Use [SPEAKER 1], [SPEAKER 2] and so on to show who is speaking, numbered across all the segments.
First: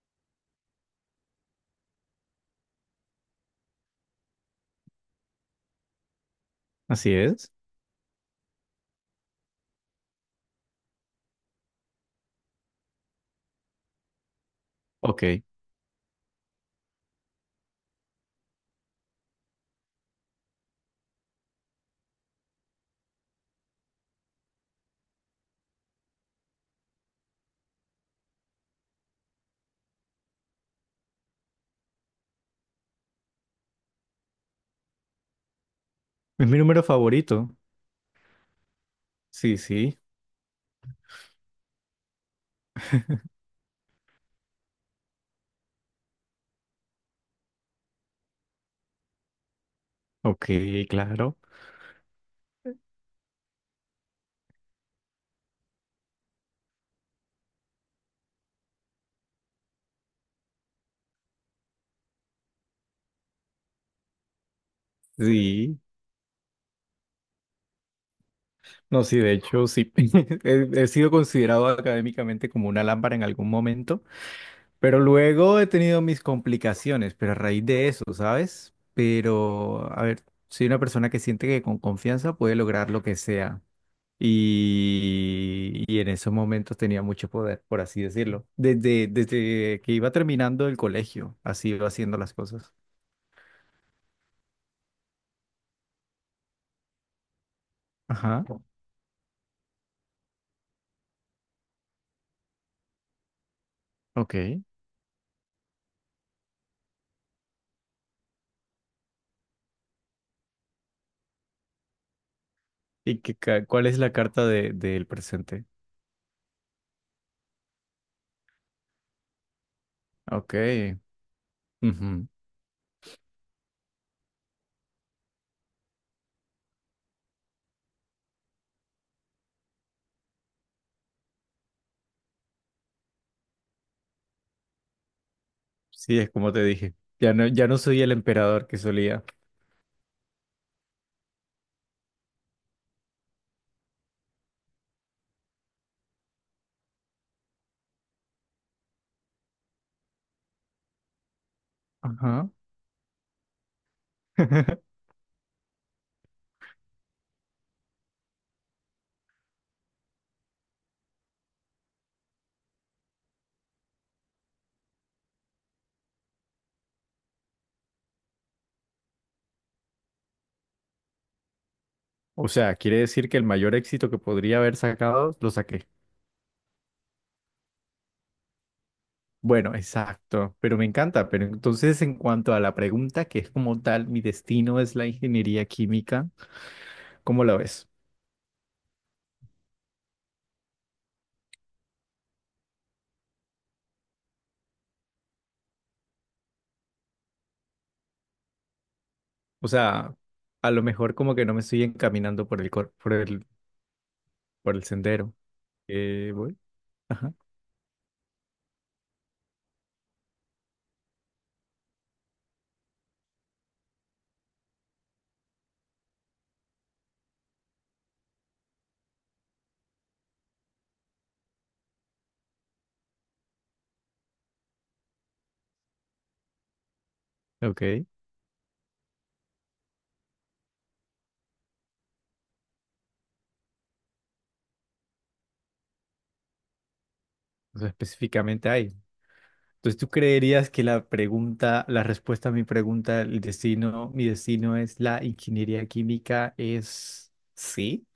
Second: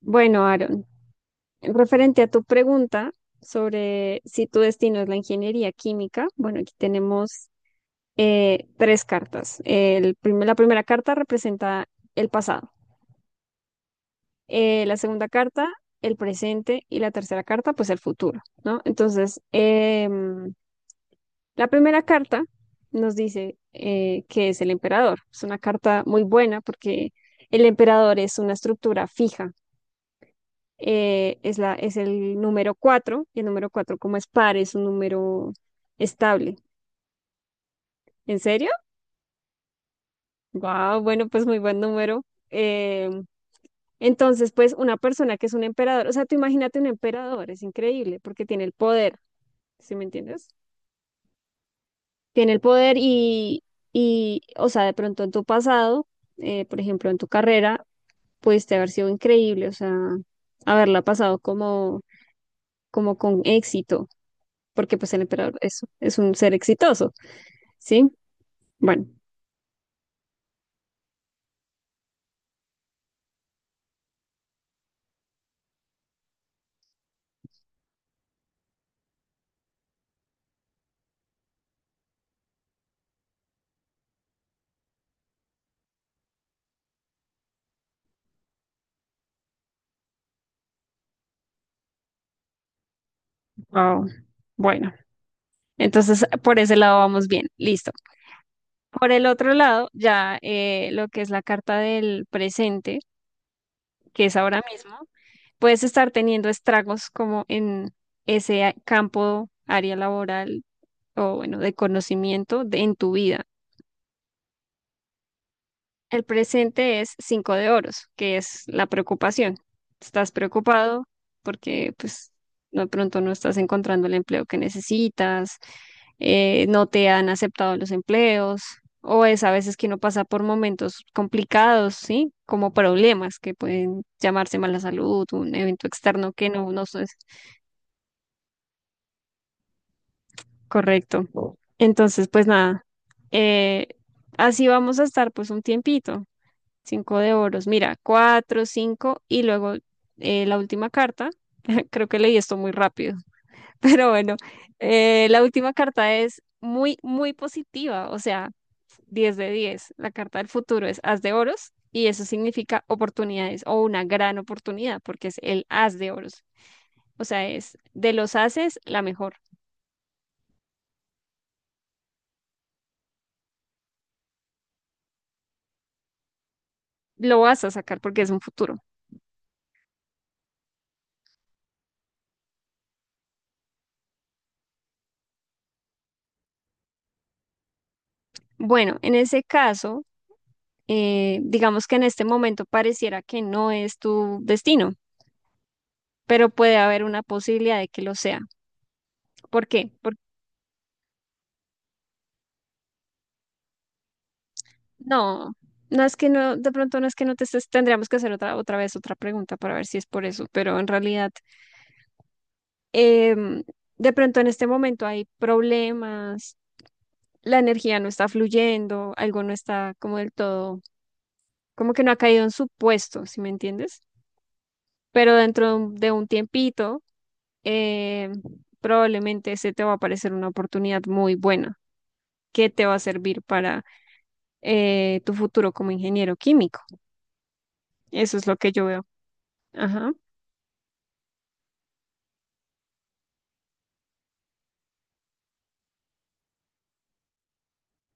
[SPEAKER 1] Bueno, Aaron, referente a tu pregunta sobre si tu destino es la ingeniería química, bueno, aquí
[SPEAKER 2] Así
[SPEAKER 1] tenemos
[SPEAKER 2] es.
[SPEAKER 1] tres cartas. La primera carta representa el pasado, la
[SPEAKER 2] Ok.
[SPEAKER 1] segunda
[SPEAKER 2] Es
[SPEAKER 1] carta, el presente y la tercera carta, pues el futuro, ¿no? Entonces, la primera carta nos dice que es el emperador. Es una carta muy buena porque el emperador es una estructura fija. Es el número cuatro, y el número cuatro, como es par, es un número estable.
[SPEAKER 2] mi número favorito.
[SPEAKER 1] ¿En serio?
[SPEAKER 2] Sí, sí.
[SPEAKER 1] Wow, bueno, pues muy buen número. Eh, entonces, pues una persona que es un emperador, o sea, tú imagínate un emperador, es increíble, porque tiene el poder. ¿Sí me
[SPEAKER 2] Ok,
[SPEAKER 1] entiendes?
[SPEAKER 2] claro.
[SPEAKER 1] Tiene el poder y o sea, de pronto en tu pasado, por ejemplo, en tu carrera, pudiste haber sido increíble, o sea, haberla pasado como con éxito, porque pues el emperador
[SPEAKER 2] Sí.
[SPEAKER 1] es un ser exitoso. Sí,
[SPEAKER 2] No,
[SPEAKER 1] bueno,
[SPEAKER 2] sí, de hecho, sí. He sido considerado académicamente como una lámpara en algún momento, pero luego he tenido mis complicaciones, pero a raíz de eso, ¿sabes? Pero, a ver, soy una persona que siente que con confianza puede lograr lo que sea. Y en esos momentos tenía mucho poder, por así decirlo. Desde que iba terminando el colegio, así iba haciendo las cosas.
[SPEAKER 1] wow. Bueno, entonces por ese lado vamos bien, listo.
[SPEAKER 2] Ajá.
[SPEAKER 1] Por el otro lado, ya lo que es la carta del presente, que es ahora
[SPEAKER 2] Ok.
[SPEAKER 1] mismo, puedes estar teniendo estragos como en ese campo, área laboral, o bueno, de conocimiento en tu
[SPEAKER 2] ¿Y qué,
[SPEAKER 1] vida.
[SPEAKER 2] cuál es la carta de, del presente?
[SPEAKER 1] El presente es cinco de oros, que es la preocupación. Estás
[SPEAKER 2] Ok.
[SPEAKER 1] preocupado porque
[SPEAKER 2] Ujú.
[SPEAKER 1] pues no, de pronto no estás encontrando el empleo que necesitas, no te han aceptado los empleos, o es a veces que uno pasa por momentos complicados, ¿sí? Como problemas que pueden llamarse mala salud, un evento
[SPEAKER 2] Sí, es
[SPEAKER 1] externo que
[SPEAKER 2] como te
[SPEAKER 1] no es
[SPEAKER 2] dije. Ya no, ya no soy el emperador que solía.
[SPEAKER 1] correcto. Entonces, pues nada, eh, así vamos a estar pues un tiempito. Cinco de oros. Mira, cuatro, cinco y luego la última carta. Creo que leí
[SPEAKER 2] Ajá.
[SPEAKER 1] esto muy rápido, pero bueno, la última carta es muy, muy positiva, o sea, 10 de diez. La carta del futuro es As de oros y eso significa oportunidades o una gran oportunidad porque es el As de oros. O sea, es de los ases la mejor.
[SPEAKER 2] O sea, quiere decir que el mayor éxito que podría haber sacado, lo saqué.
[SPEAKER 1] Lo vas a sacar porque es un futuro.
[SPEAKER 2] Bueno, exacto, pero me encanta. Pero entonces, en cuanto a la pregunta, que es como tal, mi destino es la ingeniería química, ¿cómo la ves?
[SPEAKER 1] Bueno, en ese caso, digamos que en este momento pareciera que no es tu destino, pero puede haber una posibilidad de que lo sea. ¿Por
[SPEAKER 2] O
[SPEAKER 1] qué?
[SPEAKER 2] sea,
[SPEAKER 1] Porque
[SPEAKER 2] a lo mejor como que no me estoy encaminando por el, por el, por el sendero.
[SPEAKER 1] no, no es que no,
[SPEAKER 2] Voy.
[SPEAKER 1] de pronto no es que
[SPEAKER 2] Ajá.
[SPEAKER 1] no te estés. Tendríamos que hacer otra vez otra pregunta para ver si es por eso, pero en realidad, em, de pronto en este momento hay problemas, la energía no está fluyendo, algo no está como del todo, como que no ha caído en su puesto, ¿si me entiendes? Pero dentro de un tiempito,
[SPEAKER 2] Ok.
[SPEAKER 1] em, probablemente se te va a aparecer una oportunidad muy buena que te va a servir para tu futuro como ingeniero químico.
[SPEAKER 2] O sea,
[SPEAKER 1] Eso es lo
[SPEAKER 2] específicamente
[SPEAKER 1] que yo
[SPEAKER 2] ahí.
[SPEAKER 1] veo.
[SPEAKER 2] Entonces, ¿tú
[SPEAKER 1] Ajá.
[SPEAKER 2] creerías que la pregunta, la respuesta a mi pregunta, el destino, mi destino es la ingeniería química, es sí?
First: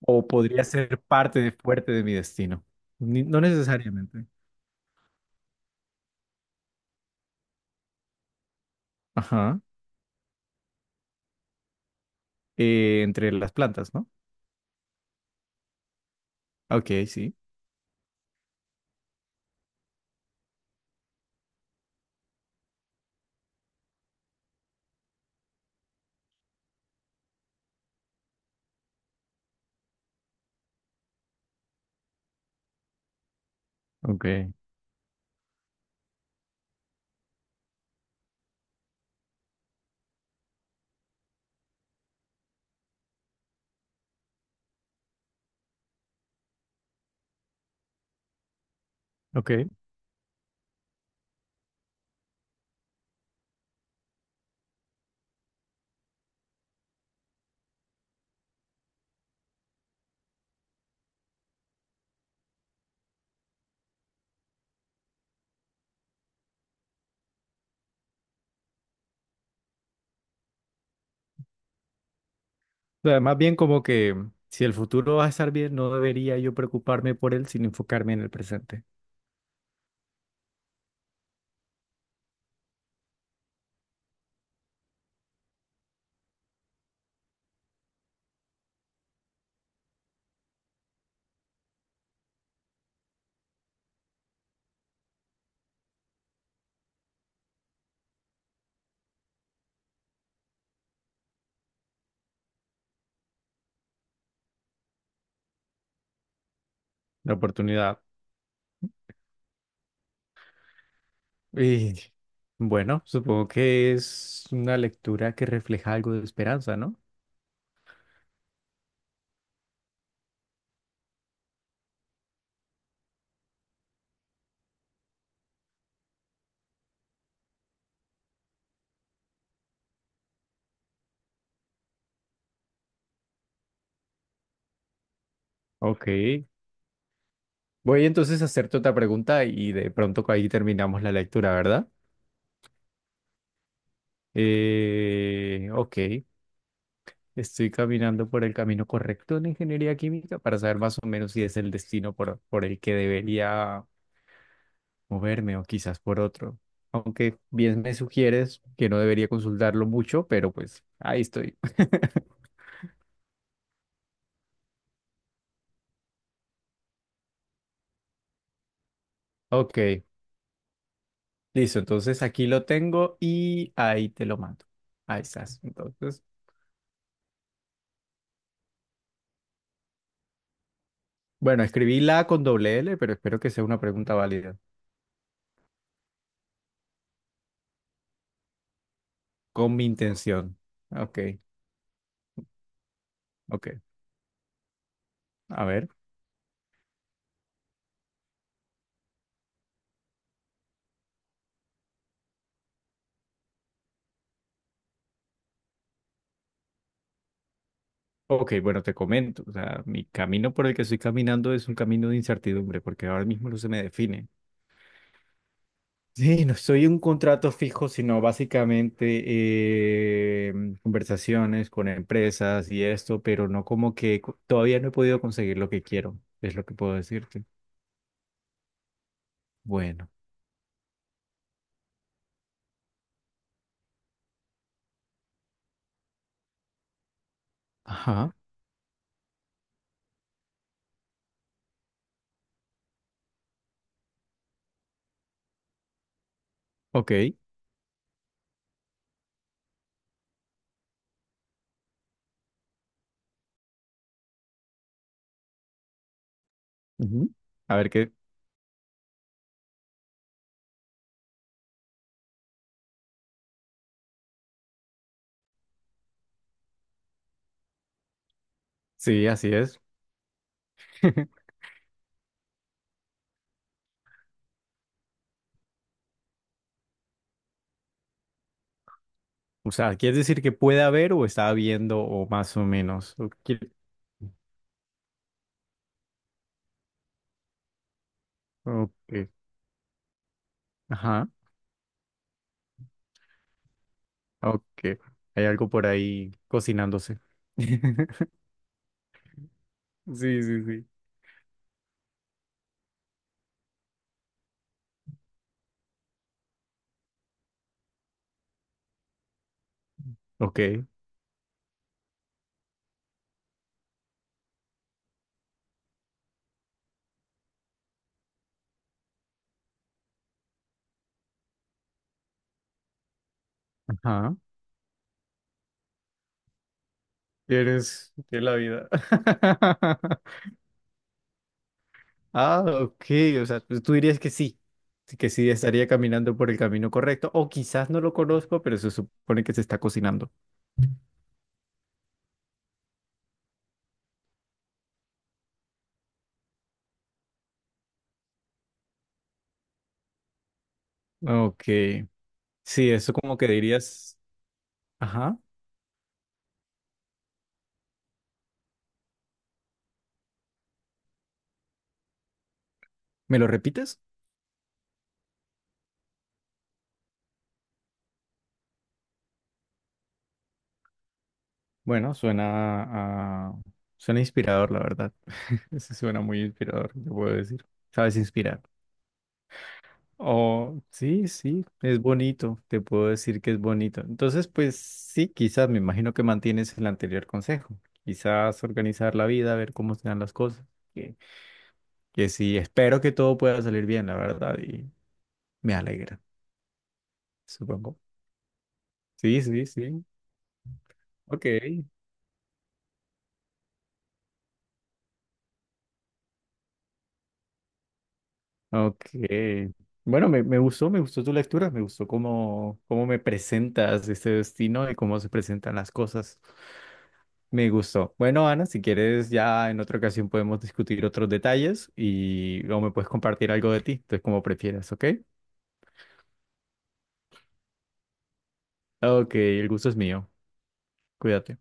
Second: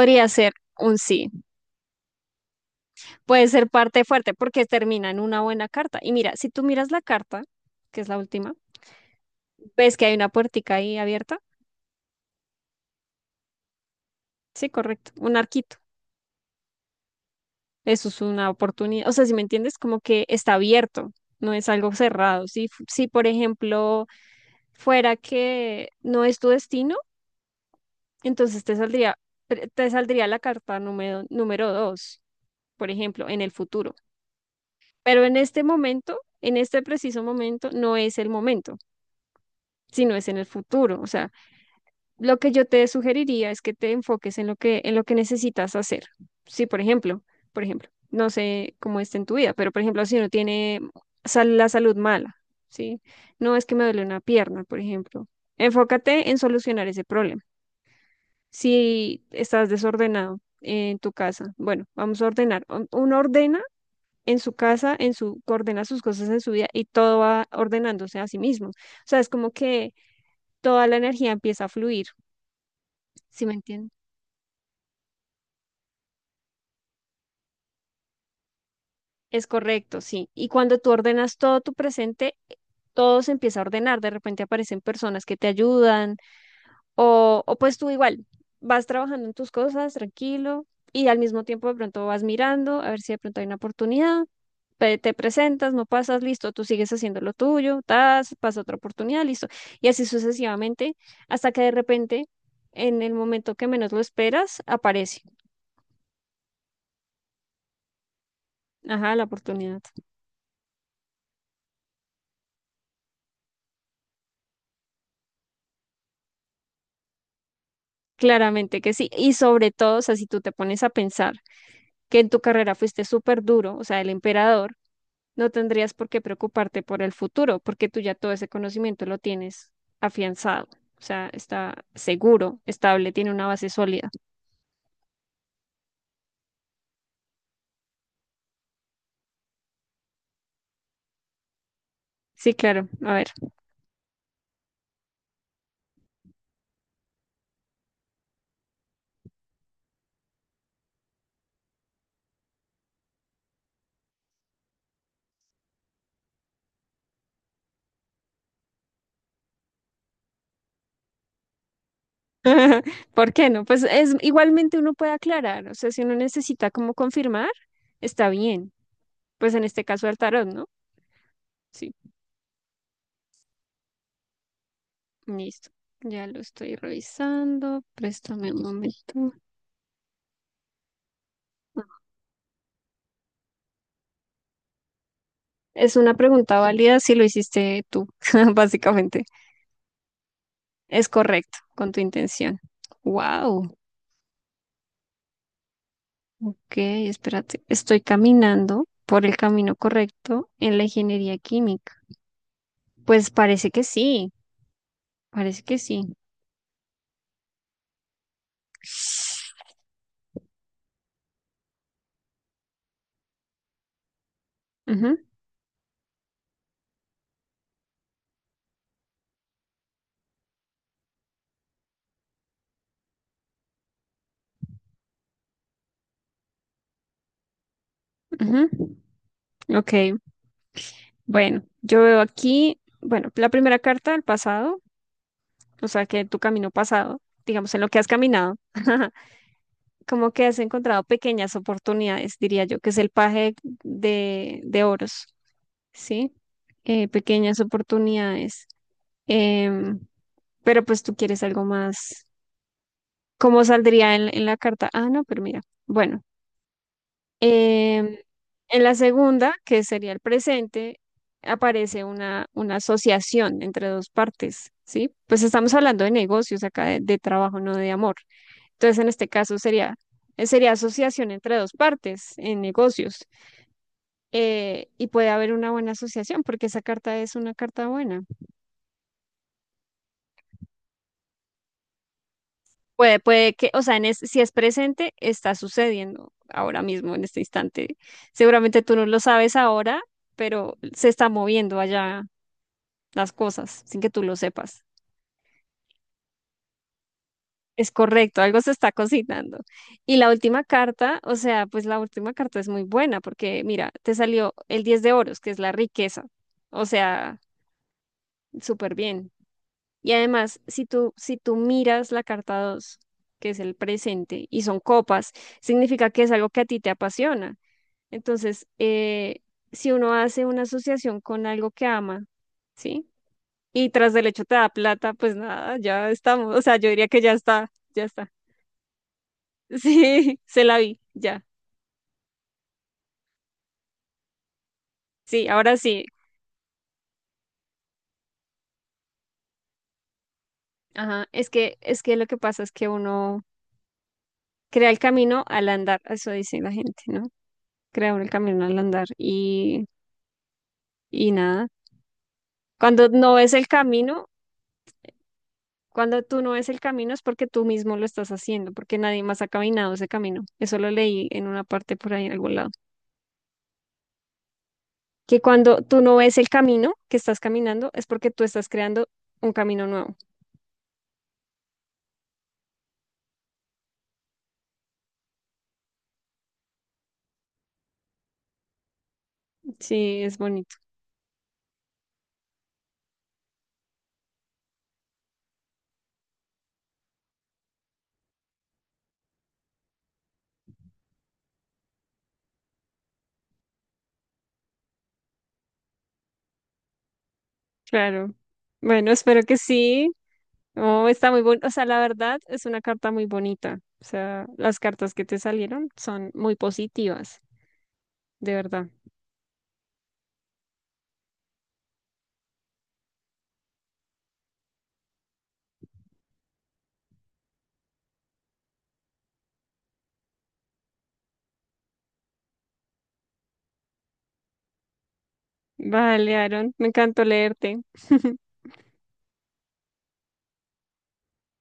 [SPEAKER 2] ¿O
[SPEAKER 1] ser
[SPEAKER 2] podría
[SPEAKER 1] un
[SPEAKER 2] ser
[SPEAKER 1] sí.
[SPEAKER 2] parte de, fuerte de mi destino? No
[SPEAKER 1] Puede ser parte
[SPEAKER 2] necesariamente.
[SPEAKER 1] fuerte porque termina en una buena carta. Y mira, si tú miras la carta, que es la última,
[SPEAKER 2] Ajá.
[SPEAKER 1] ves que hay una puertica ahí abierta.
[SPEAKER 2] Entre las plantas, ¿no?
[SPEAKER 1] Sí, correcto. Un arquito.
[SPEAKER 2] Ok, sí.
[SPEAKER 1] Eso es una oportunidad. O sea, si me entiendes, como que está abierto, no es algo cerrado. Si, si por ejemplo, fuera que no es tu destino, entonces te saldría, te saldría la carta número dos, por ejemplo, en el futuro.
[SPEAKER 2] Ok,
[SPEAKER 1] Pero en este momento, en este preciso momento, no es el momento, sino es en el futuro. O sea, lo que yo te sugeriría es que te enfoques en lo que necesitas hacer. Sí, por ejemplo, no sé cómo está en tu
[SPEAKER 2] ok.
[SPEAKER 1] vida, pero por ejemplo, si uno tiene la salud mala, ¿sí? No es que me duele una pierna, por ejemplo. Enfócate en solucionar ese problema. Si estás desordenado en tu casa, bueno, vamos a ordenar. Uno ordena en su casa, coordena sus cosas en su vida y todo va ordenándose a sí mismo. O sea, es como que toda la energía empieza a fluir.
[SPEAKER 2] O sea, más
[SPEAKER 1] ¿Sí me
[SPEAKER 2] bien como
[SPEAKER 1] entiendes?
[SPEAKER 2] que si el futuro va a estar bien, no debería yo preocuparme por él, sino enfocarme en el presente.
[SPEAKER 1] Es correcto, sí. Y cuando tú ordenas todo tu presente, todo se empieza a ordenar. De repente aparecen personas que te ayudan, o pues tú igual vas trabajando en tus cosas tranquilo y al mismo tiempo de pronto vas mirando a ver si de pronto hay una oportunidad, te presentas, no pasas, listo, tú sigues haciendo lo tuyo, tas, pasa otra oportunidad, listo. Y así sucesivamente, hasta que de repente, en el momento que menos lo esperas, aparece,
[SPEAKER 2] La oportunidad.
[SPEAKER 1] ajá, la oportunidad.
[SPEAKER 2] Y bueno, supongo que es una lectura que refleja algo de esperanza, ¿no?
[SPEAKER 1] Claramente que sí. Y sobre todo, o sea, si tú te pones a pensar que en tu carrera fuiste súper duro, o sea, el emperador, no tendrías por qué preocuparte por el futuro, porque tú ya todo ese conocimiento lo tienes afianzado. O sea, está seguro, estable, tiene una base sólida.
[SPEAKER 2] Ok. Voy entonces a hacerte otra pregunta y de pronto ahí terminamos la lectura, ¿verdad?
[SPEAKER 1] Sí, claro. A ver.
[SPEAKER 2] Ok. Estoy caminando por el camino correcto en ingeniería química para saber más o menos si es el destino por el que debería moverme o quizás por otro. Aunque bien me sugieres que no debería consultarlo mucho, pero pues ahí estoy.
[SPEAKER 1] ¿Por qué no? Pues es igualmente uno puede aclarar, o sea, si uno necesita como confirmar, está bien. Pues en este
[SPEAKER 2] Ok.
[SPEAKER 1] caso al tarot, ¿no?
[SPEAKER 2] Listo,
[SPEAKER 1] Sí,
[SPEAKER 2] entonces aquí lo tengo y ahí te lo mando. Ahí estás.
[SPEAKER 1] listo.
[SPEAKER 2] Entonces,
[SPEAKER 1] Ya lo estoy revisando. Préstame un momento.
[SPEAKER 2] bueno, escribí la con doble L, pero espero que sea una pregunta válida,
[SPEAKER 1] Es una pregunta válida si lo hiciste tú, básicamente.
[SPEAKER 2] con mi intención.
[SPEAKER 1] Es
[SPEAKER 2] Ok,
[SPEAKER 1] correcto con tu intención.
[SPEAKER 2] ok.
[SPEAKER 1] Wow.
[SPEAKER 2] A ver.
[SPEAKER 1] Ok, espérate. Estoy caminando por el camino correcto en la ingeniería química. Pues parece que sí, parece que sí.
[SPEAKER 2] Ok, bueno, te comento. O sea, mi camino por el que estoy caminando es un camino de incertidumbre, porque ahora mismo no se me define.
[SPEAKER 1] Ujú,
[SPEAKER 2] Sí, no soy un contrato fijo, sino básicamente eh, conversaciones con empresas y esto, pero no como que todavía no he podido conseguir lo que quiero, es lo que puedo decirte.
[SPEAKER 1] ujú. Ok,
[SPEAKER 2] Bueno.
[SPEAKER 1] bueno, yo veo aquí, bueno, la primera carta del pasado, o sea, que tu camino pasado, digamos, en lo que has
[SPEAKER 2] Ajá,
[SPEAKER 1] caminado, como que has encontrado pequeñas oportunidades, diría yo, que es el paje de oros, ¿sí? Eh,
[SPEAKER 2] ok.
[SPEAKER 1] pequeñas oportunidades. Em, pero pues tú quieres algo más. ¿Cómo saldría en la carta? Ah, no, pero mira. Bueno,
[SPEAKER 2] Ujú. A ver qué.
[SPEAKER 1] Em, en la segunda, que sería el presente, aparece una asociación entre dos partes, ¿sí? Pues estamos hablando de negocios acá, de trabajo, no de amor. Entonces, en
[SPEAKER 2] Sí,
[SPEAKER 1] este
[SPEAKER 2] así
[SPEAKER 1] caso
[SPEAKER 2] es.
[SPEAKER 1] sería asociación entre dos partes en negocios. Y puede haber una buena asociación porque esa carta es una carta buena.
[SPEAKER 2] O sea, ¿quieres decir que puede haber o está habiendo o más o menos?
[SPEAKER 1] Puede,
[SPEAKER 2] ¿O
[SPEAKER 1] puede que,
[SPEAKER 2] quie-
[SPEAKER 1] o sea, si es presente, está sucediendo ahora mismo, en este instante. Seguramente tú no lo
[SPEAKER 2] Ok.
[SPEAKER 1] sabes ahora, pero se está
[SPEAKER 2] Ajá,
[SPEAKER 1] moviendo allá las cosas sin que tú lo
[SPEAKER 2] ok.
[SPEAKER 1] sepas.
[SPEAKER 2] Hay algo por ahí cocinándose.
[SPEAKER 1] Es correcto, algo se está cocinando. Y la
[SPEAKER 2] Sí,
[SPEAKER 1] última
[SPEAKER 2] sí, sí.
[SPEAKER 1] carta, o sea, pues la última carta es muy buena porque mira, te salió el 10 de oros, que es la riqueza. O sea, súper bien. Y
[SPEAKER 2] Ok,
[SPEAKER 1] además, si tú, miras la carta dos, que es el presente, y son copas, significa que es algo que a ti te apasiona. Entonces, si uno hace una asociación con algo que ama, ¿sí? Y tras del
[SPEAKER 2] ajá.
[SPEAKER 1] hecho te da plata, pues nada, ya estamos. O sea, yo diría que ya está, ya
[SPEAKER 2] ¿Quieres
[SPEAKER 1] está.
[SPEAKER 2] que la vida?
[SPEAKER 1] Sí, se la vi, ya.
[SPEAKER 2] Ah, ok. O sea, pues tú dirías que sí. Sí, que
[SPEAKER 1] Sí,
[SPEAKER 2] sí
[SPEAKER 1] ahora
[SPEAKER 2] estaría
[SPEAKER 1] sí.
[SPEAKER 2] caminando por el camino correcto. O quizás no lo conozco, pero se supone que se está cocinando.
[SPEAKER 1] Ajá, es que lo que pasa es que uno crea el camino al andar, eso dice la gente, ¿no? Crea uno el camino al andar y
[SPEAKER 2] Ok.
[SPEAKER 1] nada.
[SPEAKER 2] Sí,
[SPEAKER 1] Cuando
[SPEAKER 2] eso
[SPEAKER 1] no
[SPEAKER 2] como que
[SPEAKER 1] ves el
[SPEAKER 2] dirías,
[SPEAKER 1] camino,
[SPEAKER 2] ajá,
[SPEAKER 1] cuando tú no ves el camino es porque tú mismo lo estás haciendo, porque nadie más ha caminado ese camino. Eso lo leí en una parte por ahí en algún lado.
[SPEAKER 2] ¿me lo repites?
[SPEAKER 1] Que cuando tú no ves el camino que estás caminando es porque tú estás creando un camino nuevo.
[SPEAKER 2] Bueno, suena a... suena inspirador, la verdad. Eso suena muy inspirador, te puedo decir. Sabes inspirar.
[SPEAKER 1] Sí, es bonito.
[SPEAKER 2] Oh, sí, sí, es bonito, te puedo decir que es bonito. Entonces, pues sí, quizás me imagino que mantienes el anterior consejo. Quizás organizar la vida, ver cómo se dan las cosas. Que, que sí, espero que todo pueda salir bien, la verdad, y me alegra, supongo.
[SPEAKER 1] Claro. Bueno, espero
[SPEAKER 2] Sí,
[SPEAKER 1] que
[SPEAKER 2] sí, sí.
[SPEAKER 1] sí. Oh, está muy
[SPEAKER 2] Ok,
[SPEAKER 1] bonito. O sea, la verdad es una carta muy bonita. O sea, las cartas que te salieron son muy positivas, de verdad.
[SPEAKER 2] ok. Bueno, me gustó tu lectura, me gustó cómo, cómo me presentas este destino y cómo se presentan las cosas. Me gustó. Bueno, Ana, si quieres, ya en otra ocasión podemos discutir otros detalles y o me puedes compartir algo de ti, entonces como prefieras, ¿ok?
[SPEAKER 1] Vale, Aaron, me encantó leerte.
[SPEAKER 2] Ok, el gusto es mío. Cuídate.